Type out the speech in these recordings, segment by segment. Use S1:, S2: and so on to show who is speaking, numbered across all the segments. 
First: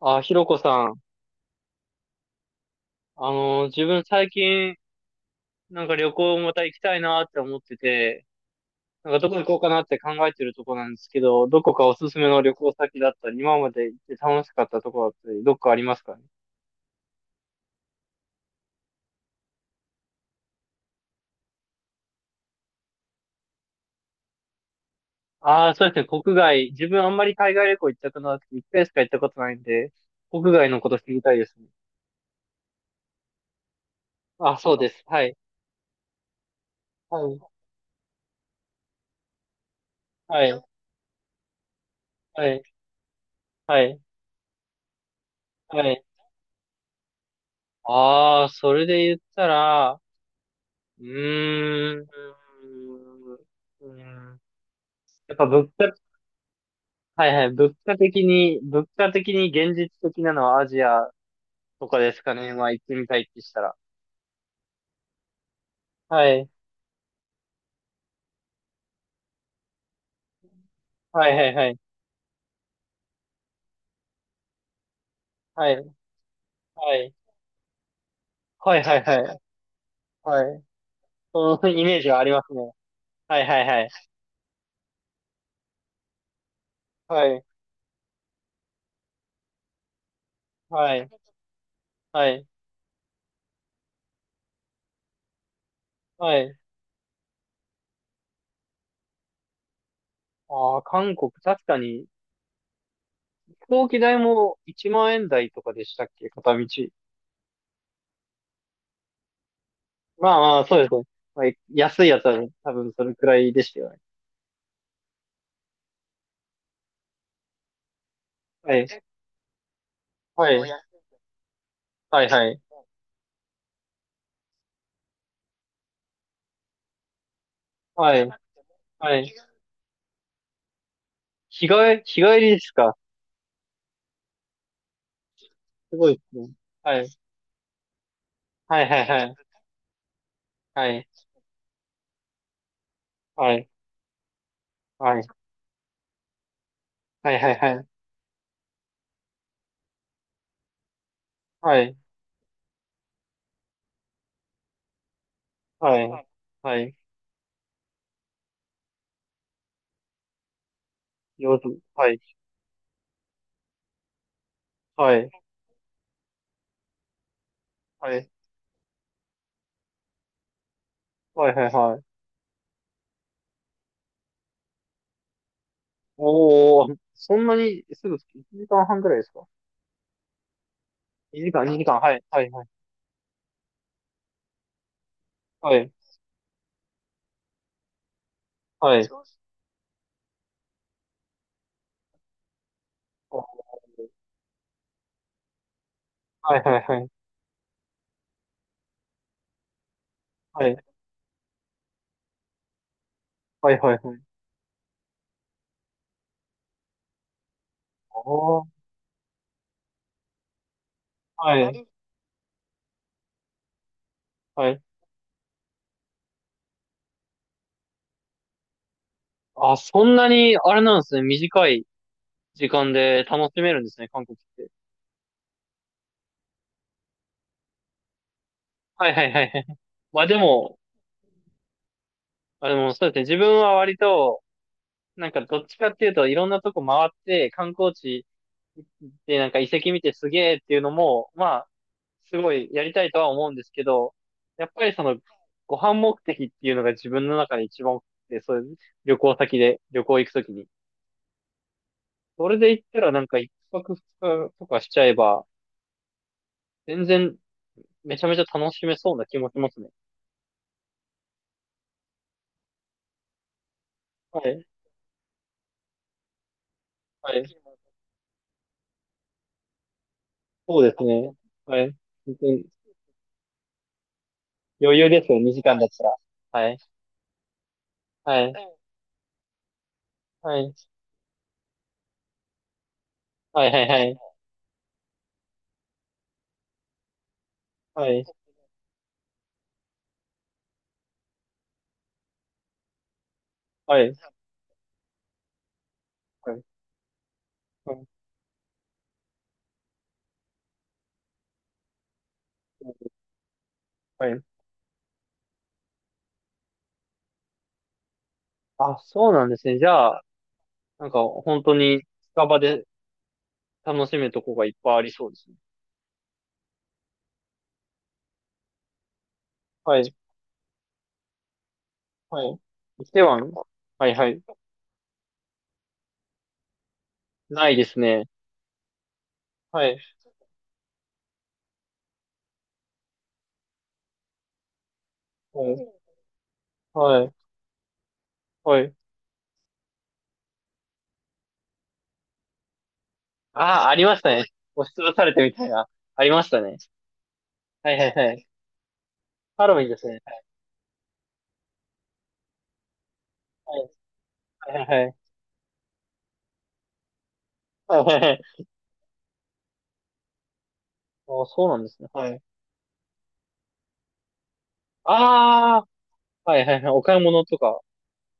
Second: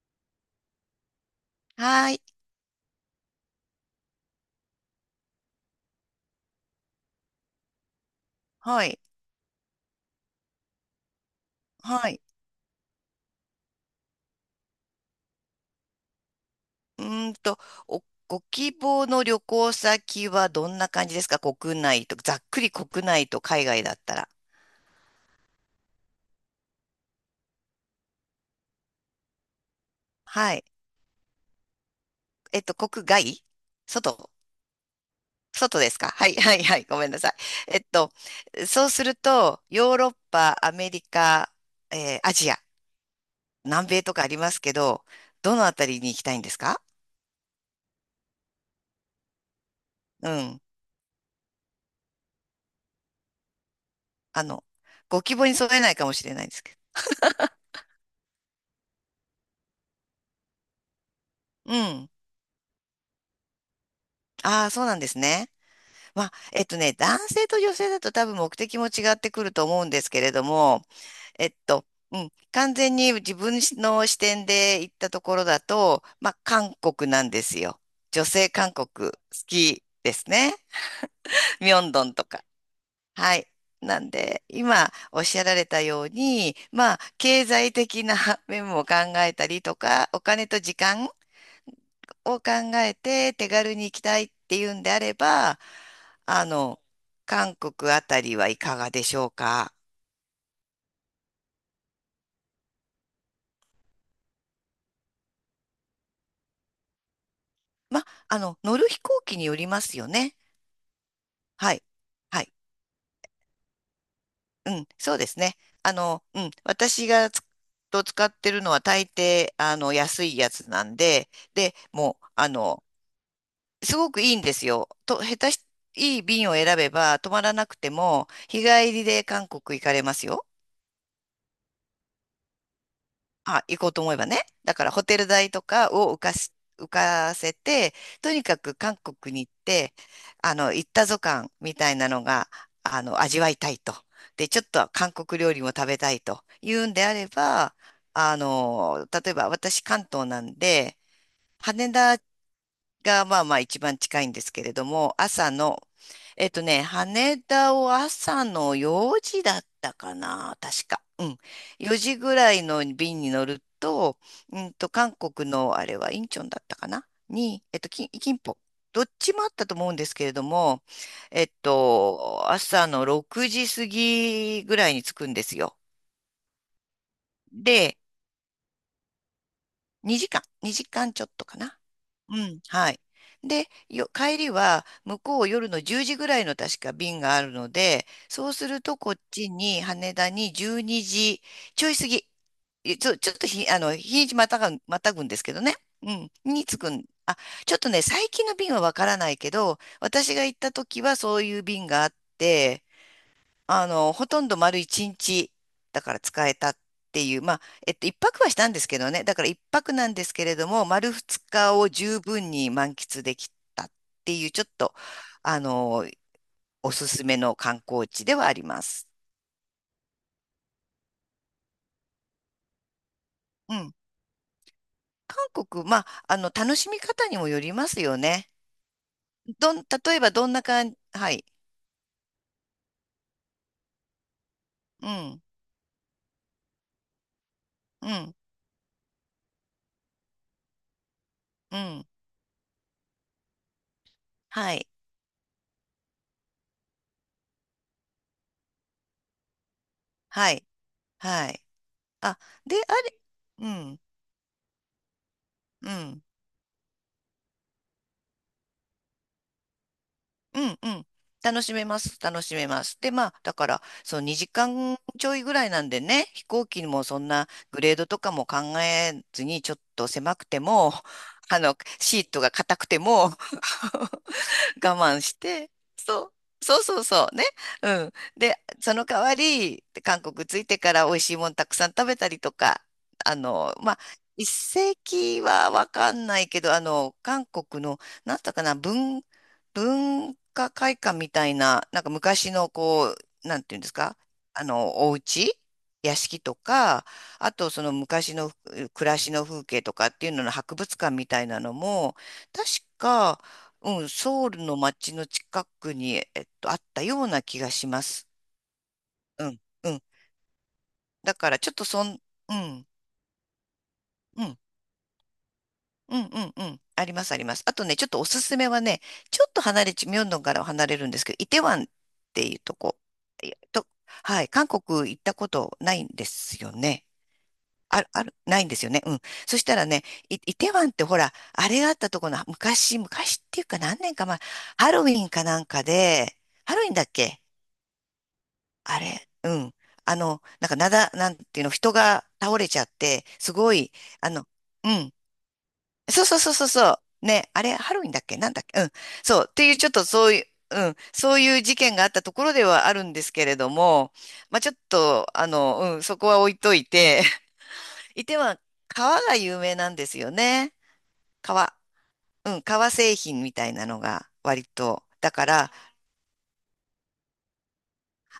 S1: あ、ひろこさん。
S2: はい、
S1: 自分最近、なんか旅行また行きたいなって思ってて、
S2: はい、
S1: なんかどこ行こうかなって考えてるとこなんですけど、どこかお
S2: は
S1: すす
S2: い。
S1: めの旅行先だったり、今まで行って楽しかったとこだったり、どっかありますかね？
S2: うーんと、お、ご希望の旅行先はどんな感じですか？国内と、ざっくり国内と海外だったら。
S1: ああ、そうですね、国外。自分あんまり海外旅行行ったことなくて、一回しか行ったことないんで、国
S2: はい。
S1: 外のこと知りたいですね。
S2: 国外、外、
S1: あ、そうです。はい。
S2: 外ですか？はい、はい、はい。ごめんな
S1: は
S2: さい。
S1: い。
S2: えっと、そうすると、ヨーロッ
S1: は
S2: パ、
S1: い。
S2: アメリカ、ア
S1: は
S2: ジア、
S1: い。は
S2: 南
S1: い。
S2: 米とかありますけど、どのあ
S1: は
S2: たり
S1: い。
S2: に行きたいんですか？
S1: ああ、それで言ったら、
S2: うん。
S1: うーん。うーん。
S2: あの、ご
S1: や
S2: 希
S1: っぱ
S2: 望に
S1: 物
S2: 添えな
S1: 価、
S2: いかもしれないんですけ
S1: はいはい、物価的に現実的なのはアジア
S2: ど。う
S1: とか
S2: ん。
S1: ですかね。まあ行ってみたいってしたら。
S2: ああ、そうなんですね。ま
S1: は
S2: あ、
S1: い。
S2: 男性と女性だと多分目的も違ってくると思うんですけれども、
S1: はいは
S2: えっ
S1: いはい。
S2: と、うん、完全に自分の視点で行ったところだ
S1: はい。
S2: と、まあ、韓
S1: は
S2: 国
S1: い。
S2: なんですよ。女性韓
S1: はいはい
S2: 国
S1: は
S2: 好
S1: い。
S2: きです
S1: は
S2: ね。
S1: い。そ
S2: ミ
S1: の
S2: ョ
S1: イ
S2: ン
S1: メー
S2: ド
S1: ジ
S2: ン
S1: はあ
S2: と
S1: りま
S2: か。
S1: すね。
S2: は
S1: はい
S2: い。
S1: はいは
S2: な
S1: い。
S2: んで、今おっしゃられたように、まあ、
S1: はい。
S2: 経済的な 面も考えたりとか、お金と時
S1: はい。
S2: 間
S1: は
S2: を
S1: い。
S2: 考えて手軽に行きたいっていうんであれば、
S1: は
S2: あ
S1: い。
S2: の、韓国あたりはいかがでしょうか。
S1: ああ、韓国、確かに、飛行機代も1万円台とかでしたっけ？片道。
S2: ま、乗る飛行機によりますよ
S1: ま
S2: ね。
S1: あまあ、そうですね。まあ、
S2: はい。
S1: 安いやつは
S2: は
S1: ね
S2: い。
S1: 多分それくらいでしたよね。
S2: うん、そうですね。うん、私が使ってるの
S1: は
S2: は
S1: い。
S2: 大抵、安いや
S1: は
S2: つ
S1: い。
S2: なんで、で、も
S1: は
S2: う、
S1: いはい。
S2: すごくいいんですよ。と、下手し、いい便を選べば、泊まらなくて
S1: は
S2: も、
S1: い。
S2: 日帰り
S1: は
S2: で
S1: い。
S2: 韓国行かれますよ。
S1: 日帰り、日帰りですか？
S2: あ、行こうと思えばね。だからホテル代とか
S1: すご
S2: を
S1: い
S2: 浮
S1: で
S2: か
S1: すね。
S2: し、浮
S1: はい。
S2: かせて、とにかく
S1: はい
S2: 韓
S1: はいは
S2: 国に
S1: い。
S2: 行って、行
S1: は
S2: った
S1: い。
S2: ぞ感みたいなのが、味わ
S1: は
S2: い
S1: い。
S2: たいと。で、ちょっと韓
S1: はい
S2: 国料理も食べたいというんであれ
S1: はいは
S2: ば、
S1: い。
S2: 例えば私関東なんで、羽
S1: はい。
S2: 田がまあまあ一番近いんですけれども、朝の、
S1: はい。はい。はい。
S2: 羽田を朝の4時だったかな、確か。うん。
S1: 夜。
S2: 4
S1: は
S2: 時
S1: い。
S2: ぐらいの便に乗ると、うんと、韓
S1: はい。
S2: 国のあれはインチョンだったかなに、
S1: はい。
S2: キンポ。どっちもあったと思うんですけれども、
S1: はいはいはい。
S2: 朝の6時過ぎぐらいに着くんですよ。
S1: おー、そんなに
S2: で、
S1: すぐ、1時間半ぐらいですか
S2: 2時間、2時間ちょっ
S1: ?2
S2: と
S1: 時
S2: か
S1: 間、
S2: な。
S1: 2時間。はい。
S2: う
S1: はい
S2: ん、
S1: はい。
S2: はい。で、よ、帰りは向こう夜
S1: は
S2: の
S1: い。
S2: 10時ぐらいの確か便があるので、そうすると
S1: はい。
S2: こっちに羽田に12時ちょい過ぎ、えちょ、ちょっ
S1: お
S2: と
S1: ー。
S2: ひ、日にちまたが、またぐんですけどね。うん、
S1: はい
S2: に
S1: は
S2: 着
S1: い
S2: く
S1: は
S2: ん。
S1: い。
S2: あ、ちょっとね、最近の便はわからないけど、私が行っ
S1: は
S2: た
S1: い。
S2: 時はそういう便があって、
S1: はいはいはい。
S2: ほとんど丸一日、だから使えたっていう、まあ、一泊はし
S1: お
S2: たんで
S1: ー。
S2: すけどね、だから一泊なんですけれども、丸二
S1: は
S2: 日
S1: い。
S2: を十分に満喫できたっていう、ちょ
S1: は
S2: っ
S1: い。
S2: と、あの、おすすめの観光地ではあります。
S1: あ、そんなに、あれなんですね。短い時間で楽しめ
S2: う
S1: るんで
S2: ん。
S1: すね、韓国って。
S2: 韓国、まあ、楽しみ方にもよりますよね。
S1: はいはいはいは
S2: ど
S1: い。
S2: ん、例え
S1: まあ
S2: ば
S1: で
S2: どんな
S1: も、
S2: 感じ？はい。
S1: あ、でもそうですね。自分は割と、
S2: う
S1: なん
S2: ん、
S1: かどっちかっていうといろんなとこ回って観光
S2: う
S1: 地
S2: ん、
S1: でなんか遺跡見てすげえっていうのも、まあ、
S2: うん。
S1: すごいやりたいとは思うんですけど、やっ
S2: は
S1: ぱ
S2: い、
S1: りその、ご飯目的っていうのが自分の中で一番多くて、そういう旅行先で、旅行行くと
S2: は
S1: きに。
S2: い、はい。あ、
S1: それで
S2: で、
S1: 行っ
S2: あ
S1: たら
S2: れ、
S1: なんか一
S2: う
S1: 泊二
S2: ん、
S1: 日とかしちゃえば、
S2: うん。
S1: 全然めちゃめちゃ楽しめそうな気もしますね。
S2: うんうん。楽しめます。楽しめます。で、まあ、だから、その
S1: は
S2: 2
S1: い。
S2: 時間ちょいぐらいなんでね、飛行機もそん
S1: はい。
S2: なグレードとかも考えずに、ちょっと狭くて
S1: そう
S2: も、
S1: ですね。はい。
S2: シー
S1: 本
S2: ト
S1: 当
S2: が
S1: に
S2: 硬くても、我
S1: 余裕
S2: 慢
S1: です
S2: し
S1: よ、2
S2: て、
S1: 時間だったら。
S2: そ
S1: はい。
S2: そうそうそう、ね。うん。
S1: はい。
S2: で、その代わり、韓国
S1: は
S2: 着い
S1: い。
S2: てから美味しいもんたくさん食べたりとか、
S1: はい、はい、
S2: ま
S1: は
S2: あ、
S1: い。
S2: 一世紀はわかんないけど、韓国の、
S1: はい、
S2: なんだったかな、文、文化会館みたいな、なんか昔のこう、なんていうんです
S1: はい、
S2: か、お家屋敷
S1: は
S2: と
S1: い。
S2: か、あとそ
S1: は
S2: の
S1: い。
S2: 昔のふ暮らしの風景とかっていうのの博物館みたいなのも、確
S1: は
S2: か、うん、
S1: いは
S2: ソウ
S1: い。
S2: ルの街の近くに、あったような気がします。
S1: あ、そうな
S2: う
S1: んで
S2: ん、
S1: すね。じ
S2: うん。
S1: ゃあ、なんか、
S2: だから、
S1: 本
S2: ちょっ
S1: 当
S2: とそ
S1: に、
S2: ん、
S1: 近
S2: う
S1: 場で
S2: ん、
S1: 楽しめると
S2: う
S1: こ
S2: ん、
S1: がいっぱいありそうですね。
S2: うん、うん、うん。あります、あります。あとね、ちょっとおすすめはね、ちょっと離れ
S1: は
S2: ち、
S1: い、
S2: ミョンドンからは離れるんですけど、イテウァンっ
S1: は
S2: ていう
S1: い。
S2: とこ、
S1: 来ては
S2: いと、
S1: はい、はい。
S2: はい、韓国行ったことないんですよね。
S1: ないです
S2: ある、あ
S1: ね。
S2: る、ないんですよね。うん。そしたら
S1: はい、
S2: ね、イ、イテウァンってほら、あれがあったところの、昔、昔っていうか何年か前、ハロウィンかなん
S1: は
S2: か
S1: い、
S2: で、ハロウィンだっ
S1: はい、
S2: け？
S1: はい。
S2: あれ、うん。なんかなだ、なんていうの、人が倒れちゃって、すご
S1: あ、
S2: い、
S1: ありました
S2: あ
S1: ね。
S2: の、う
S1: 押しつぶ
S2: ん。
S1: されてみたいな。
S2: そ
S1: あ
S2: う
S1: り
S2: そう
S1: まし
S2: そう
S1: た
S2: そう
S1: ね。
S2: そう。ね、あれ、
S1: は
S2: ハ
S1: い、
S2: ロウ
S1: は
S2: ィン
S1: い、
S2: だっ
S1: は
S2: け？
S1: い。
S2: なんだっけ？うん。そう。って
S1: ハ
S2: い
S1: ロ
S2: う、
S1: ウ
S2: ち
S1: ィン
S2: ょっ
S1: で
S2: と
S1: すね。
S2: そういう、うん。そういう事件があったところではあるんですけれど
S1: は
S2: も、まあ、ちょっ
S1: い、はい、はい。
S2: と、うん、そこは置いといて、
S1: はい、はい、
S2: い
S1: は
S2: ては
S1: い。
S2: 革が有名なんですよね。
S1: あ、そう
S2: 革。
S1: なんですね。はい。
S2: うん、革製品みたいなのが割と。だから、
S1: ああ、はい、はい、はい。お買い物とか。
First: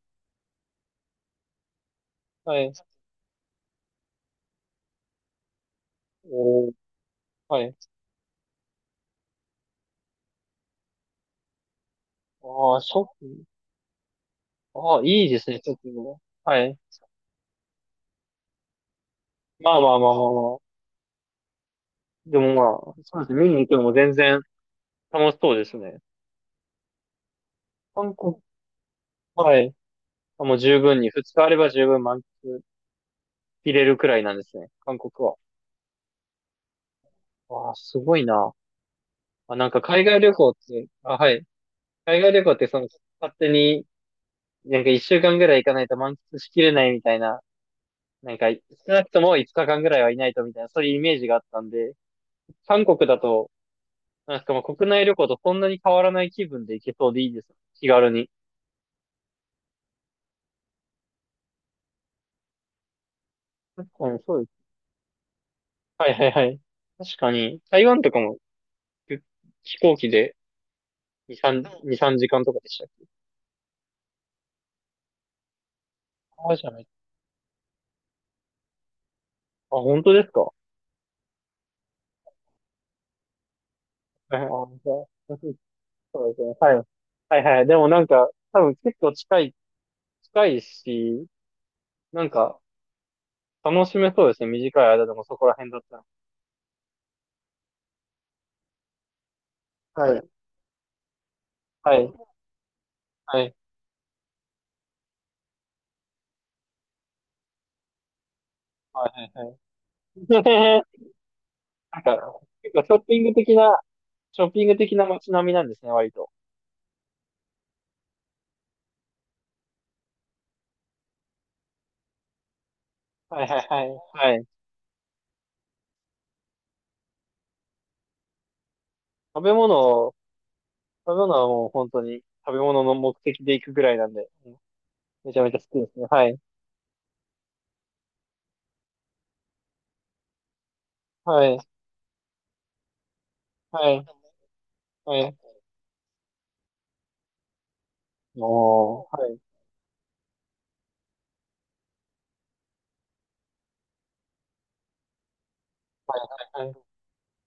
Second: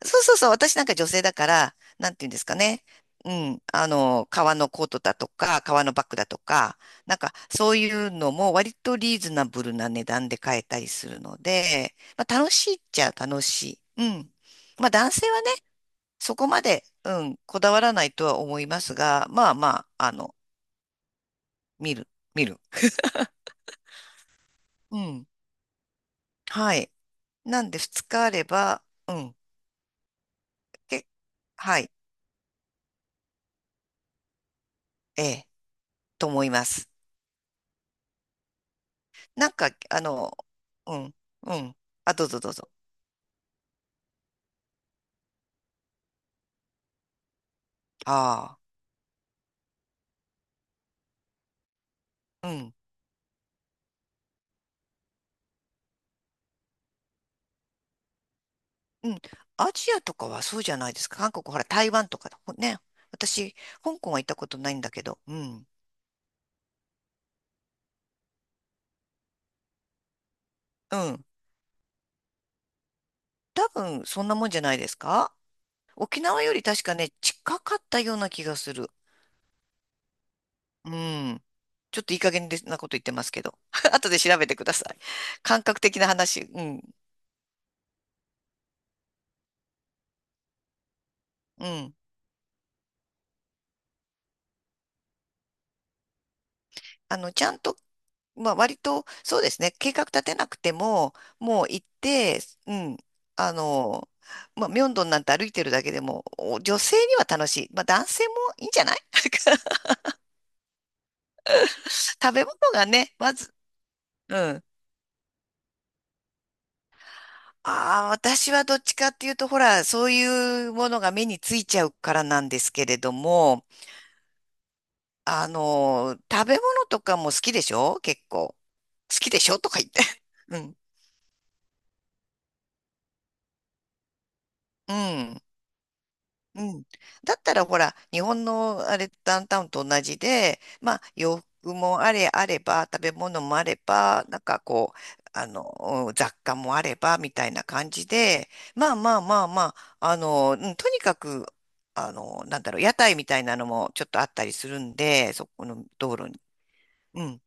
S2: そうそうそう、私なんか女性だから、なんていうんですか
S1: はい。
S2: ね。うん、革のコートだとか、革のバッグだと
S1: おー、
S2: か、なんか
S1: は
S2: そ
S1: い。
S2: ういうのも割とリーズナブルな値段で買えたりするので、まあ楽しい
S1: ああ、
S2: っ
S1: ショ
S2: ちゃ
S1: ッ
S2: 楽しい。うん。まあ
S1: ああ、
S2: 男
S1: いい
S2: 性
S1: で
S2: はね、
S1: すね、ちょっと。
S2: そこま
S1: はい。
S2: で、うん、こだわらないとは思いますが、まあま
S1: まあまあ
S2: あ、
S1: まあまあまあ。
S2: 見る、
S1: で
S2: 見
S1: も
S2: る。
S1: まあ、そうですね。見に行くのも全然
S2: うん。
S1: 楽しそうですね。
S2: はい。なんで2
S1: 韓
S2: 日あ
S1: 国、
S2: れば、うん、
S1: はい。あ、もう十分
S2: け、
S1: に、二日あれば
S2: は
S1: 十
S2: い、
S1: 分満喫入れるくらいなんですね。韓国
S2: え
S1: は。
S2: え、と思います。
S1: わあ、すごいな。
S2: なん
S1: あ、な
S2: か、
S1: んか海外旅行って、
S2: う
S1: あ、
S2: ん、
S1: はい。
S2: うん。あ、
S1: 海
S2: どう
S1: 外
S2: ぞ
S1: 旅
S2: ど
S1: 行
S2: う
S1: って
S2: ぞ。
S1: その、勝手に、なんか一週間ぐらい行かないと満喫しきれないみたいな、なんか、
S2: あ
S1: 少なくとも五日間ぐらいはいないとみたいな、そういうイメージがあったんで、
S2: あ、うん、
S1: 韓国だと、なんかまあ国内旅行とそんなに変わらない気分で行けそうでいいです。気軽に。
S2: うん。アジアとかはそうじゃないですか。韓国、ほら、台湾とかだもんね。私、
S1: 確
S2: 香
S1: か
S2: 港
S1: に
S2: は行った
S1: そうで
S2: こと
S1: す。
S2: ないんだけど、うん、
S1: はいはいはい。確かに、台湾とかも飛飛行機で
S2: うん。
S1: 2、3、2、3時間とかでしたっけ？
S2: 多分、そんなもんじゃないですか。沖縄よ
S1: あ、
S2: り
S1: じゃな
S2: 確
S1: い。
S2: かね、近かったような気がする。
S1: あ、本当ですか？は
S2: うん。ちょっといい加減でなこと言ってますけど。後で
S1: い
S2: 調
S1: はい。
S2: べ
S1: あ、
S2: てくだ
S1: じ
S2: さ
S1: ゃ
S2: い。
S1: あ、
S2: 感覚的な
S1: そうです
S2: 話。
S1: ね。
S2: う
S1: はい。
S2: ん、
S1: はいはい。でもなんか、多分結構近い、近いし、
S2: うん。
S1: なんか、楽しめそうですね。短い間でもそこら辺だったら。
S2: ちゃんとまあ、割と、そうですね、計画
S1: は
S2: 立
S1: い。
S2: てなくても、もう行っ
S1: はい。
S2: て、うん、
S1: は
S2: あ
S1: い。
S2: の、まあ、ミョンドンなんて歩いてるだけでも、お女性には楽しい。まあ、男性もいいんじゃない？
S1: はいはい はい。なんか、
S2: 食べ物
S1: 結構
S2: が
S1: ショッ
S2: ね、
S1: ピン
S2: ま
S1: グ
S2: ず、
S1: 的なショッ
S2: うん。
S1: ピング的な街並みなんですね、割と。
S2: ああ、私はどっちかっていうと、ほら、そういうものが目についちゃうからなんですけれど
S1: はいは
S2: も、
S1: いはい。はい。
S2: 食べ物とかも好きでしょ？結構。好きで
S1: 食
S2: し
S1: べ
S2: ょと
S1: 物
S2: か言って。
S1: を、
S2: うん。
S1: 食べ物はもう本当に食べ物の目的で行くぐらいなんで、
S2: う
S1: めちゃ
S2: ん。
S1: めちゃ好きですね。はい。
S2: うん。だったらほら、日本のあれ、ダウンタウンと同じで、まあ、洋
S1: はい。
S2: 服もあれあれば、食べ物もあれ
S1: はい。
S2: ば、なんかこ
S1: は
S2: う、
S1: い。
S2: うん雑貨もあれば、みたいな感じで、まあ
S1: おー、
S2: まあ
S1: はい。
S2: まあまあ、うんとにかく、なんだろう、屋台みたいなのもちょっとあったりするんで、そこの道路に、
S1: はい。
S2: うん、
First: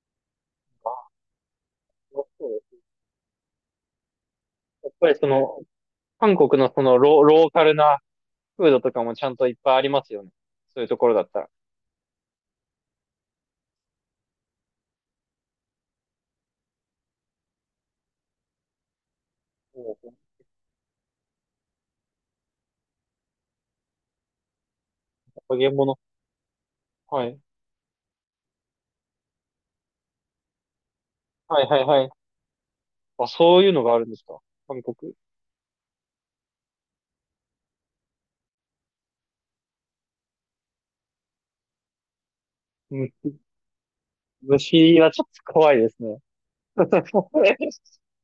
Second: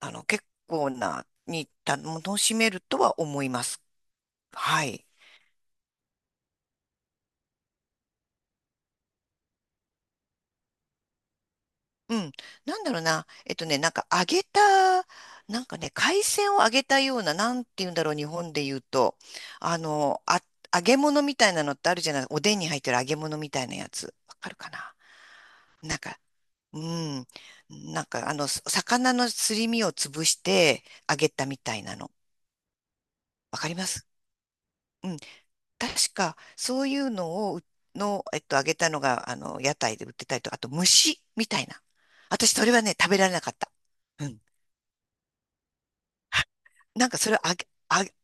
S2: 結構な、に、た楽しめるとは思います。は
S1: やっ
S2: い。
S1: ぱりその、韓国のそのローカルなフードとかもちゃんといっぱいありますよね。そういうところだったら。
S2: うん。なんだろうな。なんか揚げた、なんかね、海鮮を揚げたような、なんて言うんだろう、日本で言うと。
S1: おー。
S2: あ、揚げ物みたいなのってあるじゃない。おでんに入ってる揚げ物みたいなやつ。わかるかな？
S1: 揚げ
S2: な
S1: 物。
S2: んか、う
S1: は
S2: ん。
S1: い。
S2: なんか、す魚のすり身を潰して揚げたみ
S1: はい
S2: た
S1: は
S2: い
S1: い
S2: な
S1: はい。
S2: の。
S1: あ、
S2: わ
S1: そうい
S2: か
S1: う
S2: り
S1: の
S2: ま
S1: がある
S2: す？
S1: んですか？韓
S2: う
S1: 国。
S2: ん。確か、そういうのをう、の、揚げたのが、屋台で売ってたりと、あと、蒸しみたいな。私、それはね、食べら
S1: む、
S2: れなかった。うん。
S1: 虫はちょっと怖いですね。
S2: なんかそれあげ、あ げ、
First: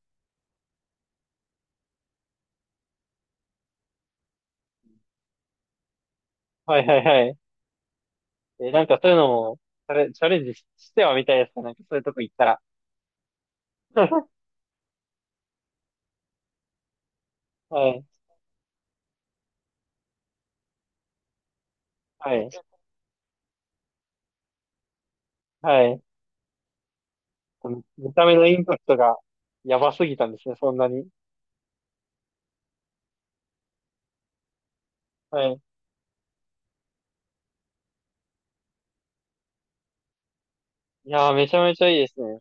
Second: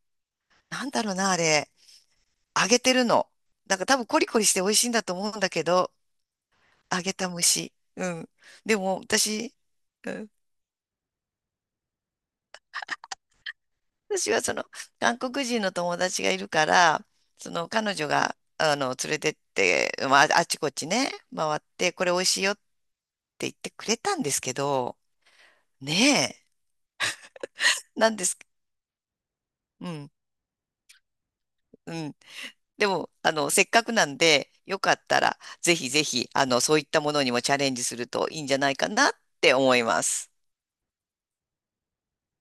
S2: なんだろうな、あれ。揚げてるの。なんか多分コリコリして美味しいんだと思うんだけど、
S1: はいは
S2: 揚
S1: い
S2: げ
S1: は
S2: た
S1: い。
S2: 蒸し。うん。
S1: え、
S2: で
S1: なんか
S2: も
S1: そういうの
S2: 私、
S1: も、
S2: う
S1: チャ
S2: ん。
S1: レンジしてはみたいですね。なんかそういうとこ行ったら。
S2: 私は その韓国人の友達がいるから、その
S1: は
S2: 彼
S1: い、
S2: 女が、連れてって、まあ、あちこちね、回って、これ美味
S1: は
S2: しい
S1: い、
S2: よって言ってくれたんですけど、
S1: はい。
S2: ねえ、な
S1: 見
S2: ん
S1: た
S2: で
S1: 目
S2: す、
S1: のインパクトがや
S2: う
S1: ばす
S2: ん、
S1: ぎたんですね、そんなに。
S2: うん。でも、せっかくなんで、よかったら、
S1: はい。
S2: ぜひぜひ、そういったものにもチャレンジするといいんじゃないかなって思います。
S1: いやー、めちゃめちゃいいですね。